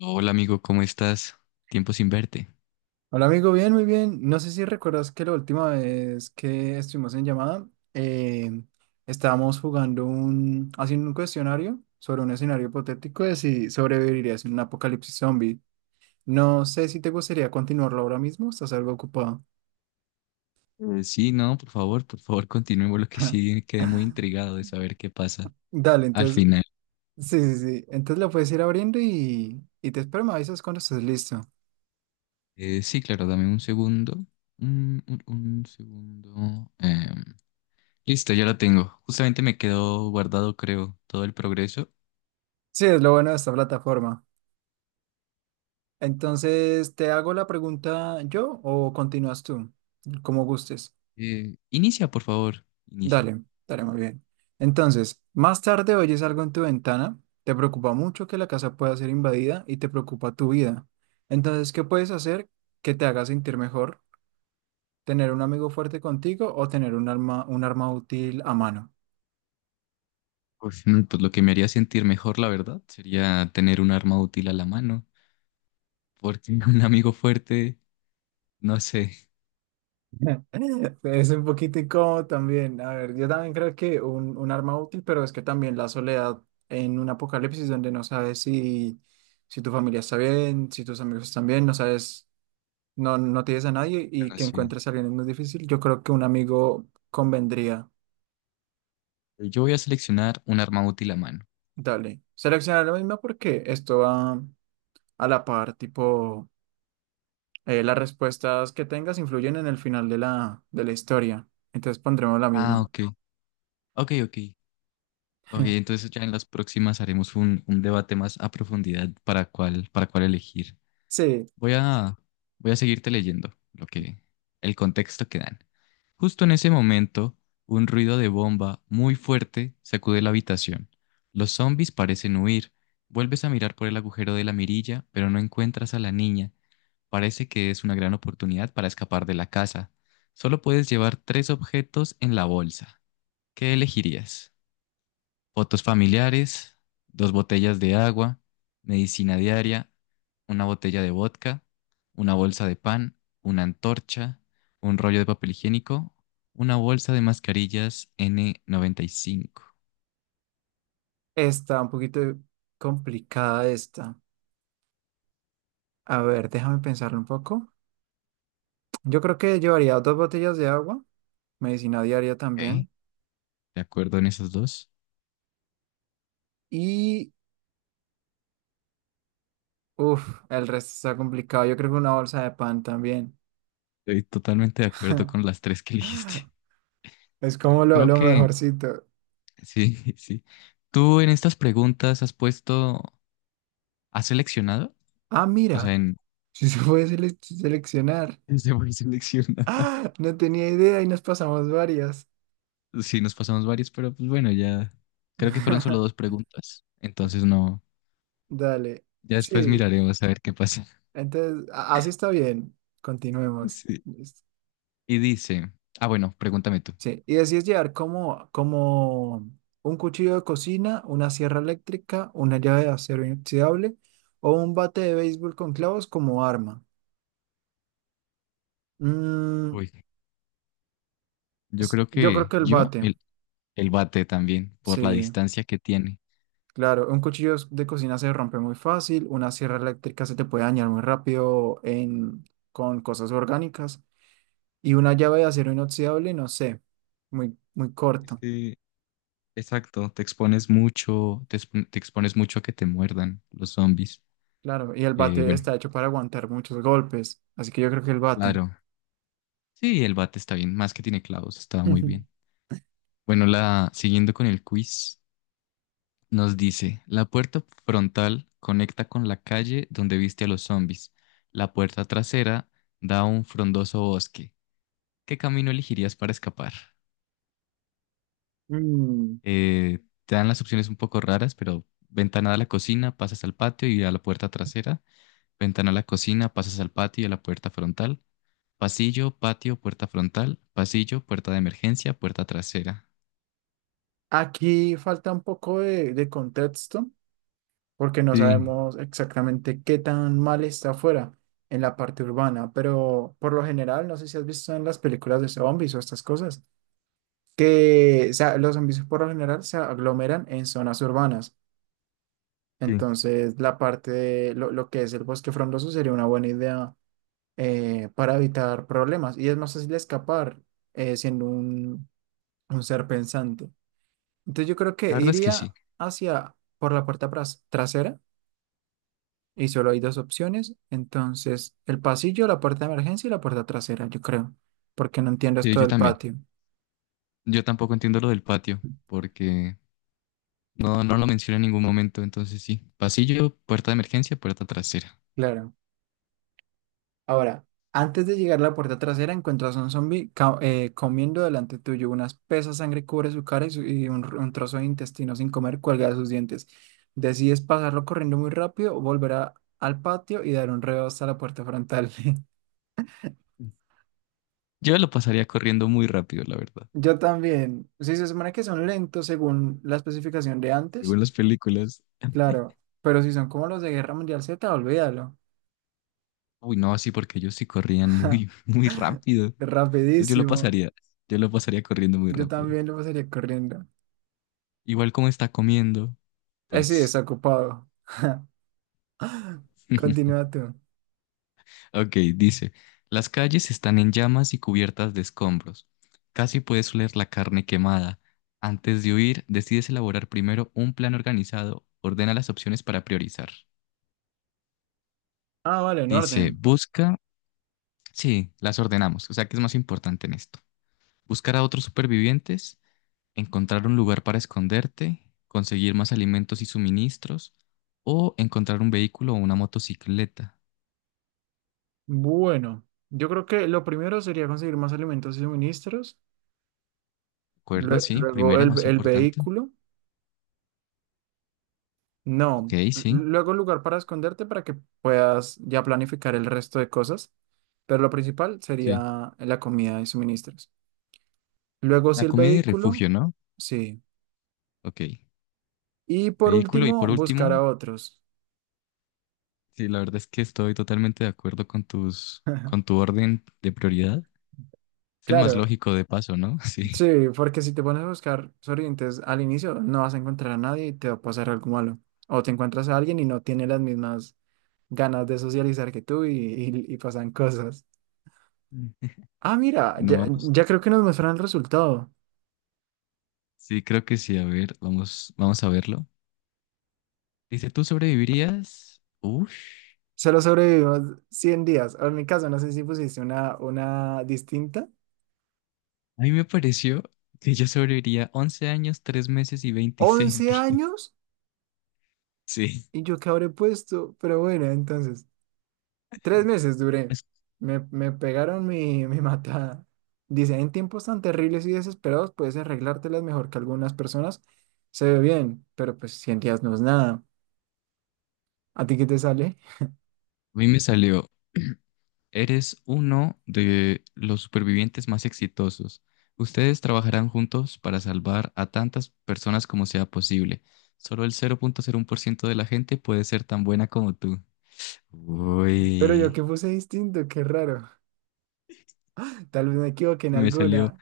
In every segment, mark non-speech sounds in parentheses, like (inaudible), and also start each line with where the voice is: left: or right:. left: Hola amigo, ¿cómo estás? Tiempo sin verte.
right: Hola amigo, bien, muy bien. No sé si recuerdas que la última vez que estuvimos en llamada, eh, estábamos haciendo un cuestionario sobre un escenario hipotético de si sobrevivirías en un apocalipsis zombie. No sé si te gustaría continuarlo ahora mismo, estás algo ocupado.
left: Sí, no, por favor, (laughs) continuemos lo que sí quedé muy intrigado de saber qué pasa
right: Dale,
left: al
right: entonces,
left: final.
right: sí, sí, sí. Entonces lo puedes ir abriendo y te espero, me avisas cuando estés listo.
left: Sí, claro, dame un segundo. Un segundo. Listo, ya lo tengo. Justamente me quedó guardado, creo, todo el progreso.
right: Sí, es lo bueno de esta plataforma. Entonces, ¿te hago la pregunta yo o continúas tú? Como gustes.
left: Inicia, por favor, inicia.
right: Dale, dale, muy bien. Entonces, más tarde oyes algo en tu ventana, te preocupa mucho que la casa pueda ser invadida y te preocupa tu vida. Entonces, ¿qué puedes hacer que te haga sentir mejor? ¿Tener un amigo fuerte contigo o tener un arma útil a mano?
left: Pues lo que me haría sentir mejor, la verdad, sería tener un arma útil a la mano, porque (laughs) un amigo fuerte, no sé.
right: (laughs) Es un poquito incómodo también. A ver, yo también creo que un arma útil, pero es que también la soledad en un apocalipsis donde no sabes si tu familia está bien, si tus amigos están bien, no sabes. No tienes a nadie y
left: Bueno,
right: que
left: sí.
right: encuentres a alguien es muy difícil, yo creo que un amigo convendría.
left: Yo voy a seleccionar un arma útil a mano.
right: Dale. Seleccionar lo mismo porque esto va a la par, tipo, las respuestas que tengas influyen en el final de de la historia. Entonces pondremos la
left: Ah,
right: misma.
left: ok. Ok, ok. Ok,
right: (laughs)
left: entonces ya en las próximas haremos un debate más a profundidad para cuál elegir.
right: Sí,
left: Voy a, voy a seguirte leyendo el contexto que dan. Justo en ese momento, un ruido de bomba muy fuerte sacude la habitación. Los zombies parecen huir. Vuelves a mirar por el agujero de la mirilla, pero no encuentras a la niña. Parece que es una gran oportunidad para escapar de la casa. Solo puedes llevar tres objetos en la bolsa. ¿Qué elegirías? Fotos familiares, dos botellas de agua, medicina diaria, una botella de vodka, una bolsa de pan, una antorcha, un rollo de papel higiénico, una bolsa de mascarillas N95.
right: está un poquito complicada esta. A ver, déjame pensarlo un poco. Yo creo que llevaría dos botellas de agua, medicina diaria
left: ¿Ok?
right: también.
left: ¿De acuerdo en esos dos?
right: Y, uff, el resto está complicado. Yo creo que una bolsa de pan también.
left: Estoy totalmente de acuerdo con las
right: (laughs)
left: tres que (laughs) elegiste.
right: Es como
left: Creo
right: lo
left: que
right: mejorcito.
left: Sí, (laughs) sí. ¿Tú en estas preguntas has puesto, has seleccionado?
right: Ah,
left: O sea,
right: mira,
left: en...
right: si se puede seleccionar.
left: (laughs) Se voy seleccionar. (laughs)
right: Ah, no tenía idea y nos pasamos varias.
left: Sí, nos pasamos varios, pero pues bueno, ya creo que fueron solo dos
right: (laughs)
left: preguntas. Entonces no,
right: Dale.
left: ya después
right: Sí,
left: miraremos a ver qué pasa. (laughs)
right: entonces, así está bien. Continuemos.
left: Sí.
right: Listo.
left: Y dice, ah, bueno, pregúntame tú.
right: Sí, y así es llevar como, como un cuchillo de cocina, una sierra eléctrica, una llave de acero inoxidable o un bate de béisbol con clavos como arma. Mm,
left: Uy. Yo creo
right: yo creo
left: que
right: que el bate,
left: el bate también, por la
right: sí.
left: distancia que tiene.
right: Claro, un cuchillo de cocina se rompe muy fácil, una sierra eléctrica se te puede dañar muy rápido en, con cosas orgánicas y una llave de acero inoxidable, no sé, muy, muy
left: Es
right: corto,
left: que, exacto, te expones mucho a que te muerdan los zombies.
right: claro, y el bate
left: Bueno,
right: está hecho para aguantar muchos golpes, así que yo creo que el bate.
left: claro. Sí, el bate está bien, más que tiene clavos, está muy bien.
right: (laughs)
left: Bueno, la siguiendo con el quiz, nos dice, la puerta frontal conecta con la calle donde viste a los zombies. La puerta trasera da a un frondoso bosque. ¿Qué camino elegirías para escapar?
right: Mm,
left: Te dan las opciones un poco raras, pero ventana a la cocina, pasas al patio y a la puerta trasera. Ventana a la cocina, pasas al patio y a la puerta frontal. Pasillo, patio, puerta frontal. Pasillo, puerta de emergencia, puerta trasera.
right: Aquí falta un poco de contexto porque no
left: Sí,
right: sabemos exactamente qué tan mal está afuera en la parte urbana, pero por lo general, no sé si has visto en las películas de zombies o estas cosas. Que o sea, los servicios por lo general se aglomeran en zonas urbanas.
left: sí.
right: Entonces, la parte de lo que es el bosque frondoso sería una buena idea para evitar problemas y es más fácil escapar, siendo un ser pensante. Entonces, yo creo
left: La
right: que
left: verdad es que
right: iría
left: sí,
right: hacia por la puerta trasera y solo hay dos opciones. Entonces, el pasillo, la puerta de emergencia y la puerta trasera, yo creo, porque no entiendo esto
left: yo
right: del
left: también.
right: patio.
left: Yo tampoco entiendo lo del patio, porque no lo menciona en ningún momento, entonces sí. Pasillo, puerta de emergencia, puerta trasera.
right: Claro. Ahora, antes de llegar a la puerta trasera, encuentras a un zombie comiendo delante tuyo. Una espesa sangre cubre su cara y un trozo de intestino sin comer cuelga de sus dientes. Decides pasarlo corriendo muy rápido, volver al patio y dar un reo hasta la puerta frontal. (laughs)
left: Yo lo pasaría corriendo muy rápido, la verdad.
right: Yo también. Si se supone que son lentos según la especificación de antes,
left: Según las películas.
right: claro. Pero si son como los de Guerra Mundial Z, olvídalo.
left: Uy, no, sí, porque ellos sí corrían muy,
right: (laughs)
left: (laughs) muy rápido. Entonces yo lo
right: Rapidísimo.
left: pasaría, yo lo pasaría corriendo muy
right: Yo
left: rápido.
right: también lo pasaría corriendo.
left: Igual como está comiendo,
right: Sí,
left: pues
right: desocupado. (laughs)
left: (laughs)
right: Continúa tú.
left: Ok, dice, las calles están en llamas y cubiertas de escombros. Casi puedes oler la carne quemada. Antes de huir, decides elaborar primero un plan organizado. Ordena las opciones para priorizar.
right: Ah, vale, en
left: Dice,
right: orden.
left: busca... Sí, las ordenamos, o sea, ¿qué es más importante en esto? Buscar a otros supervivientes, encontrar un lugar para esconderte, conseguir más alimentos y suministros, o encontrar un vehículo o una motocicleta.
right: Bueno, yo creo que lo primero sería conseguir más alimentos y suministros.
left: ¿De acuerdo? Sí,
right: Luego
left: primera, más
right: el
left: importante.
right: vehículo.
left: Ok,
right: No.
left: sí.
right: Luego lugar para esconderte para que puedas ya planificar el resto de cosas. Pero lo principal
left: Sí.
right: sería la comida y suministros. Luego sí
left: La
right: el
left: comida y
right: vehículo.
left: refugio, ¿no?
right: Sí.
left: Ok.
right: Y por
left: Vehículo y
right: último,
left: por
right: buscar
left: último,
right: a otros.
left: sí, la verdad es que estoy totalmente de acuerdo con tu
right: (laughs)
left: orden de prioridad. Es el más
right: Claro,
left: lógico de paso, ¿no? (laughs)
right: sí,
left: Sí.
right: porque si te pones a buscar sobrevivientes al inicio, no vas a encontrar a nadie y te va a pasar algo malo. O te encuentras a alguien y no tiene las mismas ganas de socializar que tú y y pasan cosas.
left: Mm.
right: Ah, mira,
left: Bueno,
right: ya,
left: vamos.
right: ya creo que nos muestran el resultado.
left: Sí, creo que sí. A ver, vamos a verlo. Dice, ¿tú sobrevivirías? Uf.
right: Solo sobrevivimos 100 días. O en mi caso, no sé si pusiste una distinta.
left: A mí me pareció que yo sobreviviría 11 años, 3 meses y 26 (laughs)
right: once
left: días.
right: años
left: Sí.
right: y yo que habré puesto, pero bueno, entonces. 3 meses duré. Me pegaron mi, (laughs) mi matada. Dice, en tiempos tan terribles y desesperados puedes arreglártelas mejor que algunas personas. Se ve bien, pero pues 100 días no es nada. ¿A ti qué te sale?
left: A mí me salió. Eres uno de los supervivientes más exitosos. Ustedes trabajarán juntos para salvar a tantas personas como sea posible. Solo el 0.01% de la gente puede ser tan buena como tú.
right: Pero yo que
left: Uy,
right: puse distinto, qué raro. Tal vez me equivoqué en
left: sí me salió
right: alguna.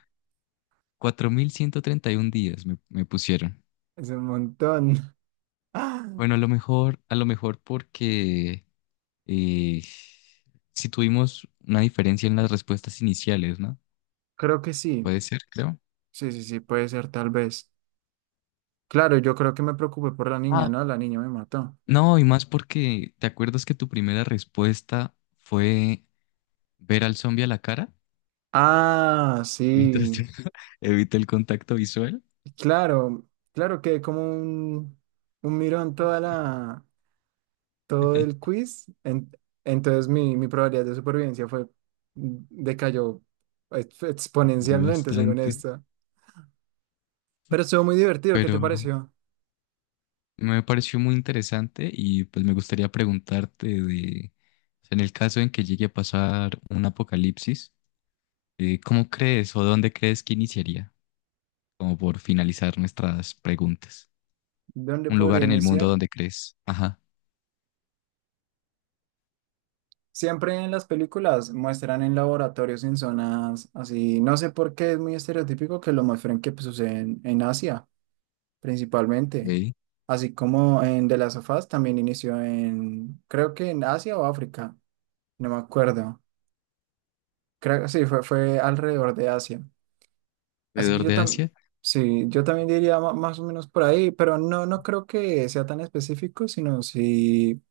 left: 4.131 días, me pusieron.
right: Es un montón. (gasps) (laughs) Ah,
left: Bueno, a lo mejor porque eh, si tuvimos una diferencia en las respuestas iniciales, ¿no?
right: creo que sí.
left: Puede ser, creo.
right: Sí, sí, sí, puede ser tal vez. Claro, yo creo que me preocupé por la niña,
left: Ah,
right: ¿no? La niña me mató.
left: no, y más porque, ¿te acuerdas que tu primera respuesta fue ver al zombie a la cara?
right: Ah,
left: Mientras
right: sí.
left: (laughs) evita el contacto visual.
right: Claro, claro que como un mirón toda todo el
left: (laughs)
right: quiz. Entonces mi probabilidad de supervivencia fue, decayó
left: Yo
right: exponencialmente según
left: bastante.
right: esto. Pero estuvo muy divertido, ¿qué
left: Pero
right: te pareció?
left: me pareció muy interesante y pues me gustaría preguntarte de, o sea, en el caso en que llegue a pasar un apocalipsis, ¿cómo crees o dónde crees que iniciaría? Como por finalizar nuestras preguntas.
right: ¿Dónde
left: Un
right: podría
left: lugar en el mundo
right: iniciar?
left: donde crees. Ajá.
right: Siempre en las películas muestran en laboratorios, en zonas así. No sé por qué es muy estereotípico que lo muestren que pues, sucede en Asia. Principalmente.
left: Ok.
right: Así como en The Last of Us también inició en, creo que en Asia o África, no me acuerdo. Creo, sí, fue alrededor de Asia. Así que
left: Alrededor
right: yo
left: de
right: también,
left: Asia.
right: sí, yo también diría más o menos por ahí, pero no, no creo que sea tan específico, sino si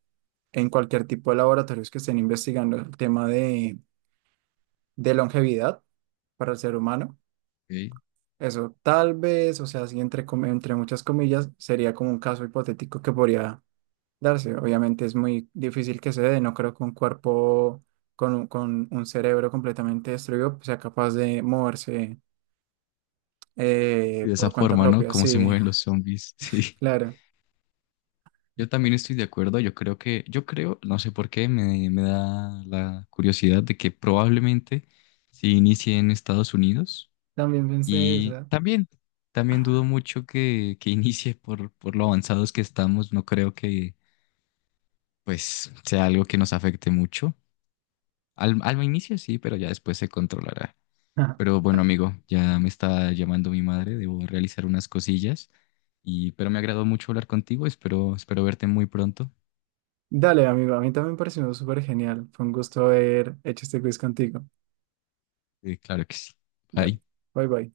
right: en cualquier tipo de laboratorios que estén investigando el tema de longevidad para el ser humano.
left: Ok.
right: Eso tal vez, o sea, así entre, entre muchas comillas, sería como un caso hipotético que podría darse. Obviamente es muy difícil que se dé, no creo que un cuerpo con un cerebro completamente destruido sea capaz de moverse,
left: De esa
right: por cuenta
left: forma, ¿no?
right: propia.
left: Cómo se
right: Sí,
left: mueven los zombies. (laughs) Sí.
right: (laughs) claro.
left: Yo también estoy de acuerdo. Yo creo, no sé por qué, me da la curiosidad de que probablemente si inicie en Estados Unidos.
right: También pensé
left: Y
right: eso.
left: también dudo mucho que (laughs) inicie por lo avanzados que estamos. No creo que, pues, sea algo que nos afecte mucho. Al inicio sí, pero ya después se controlará. Pero
right: (laughs)
left: bueno, amigo, ya me está llamando mi madre, debo realizar unas cosillas. Pero me agradó mucho hablar contigo, espero verte muy pronto.
right: Dale, amigo, a mí también me pareció súper genial. Fue un gusto haber hecho este quiz contigo.
left: Claro que sí.
right: Dale,
left: Bye.
right: bye bye.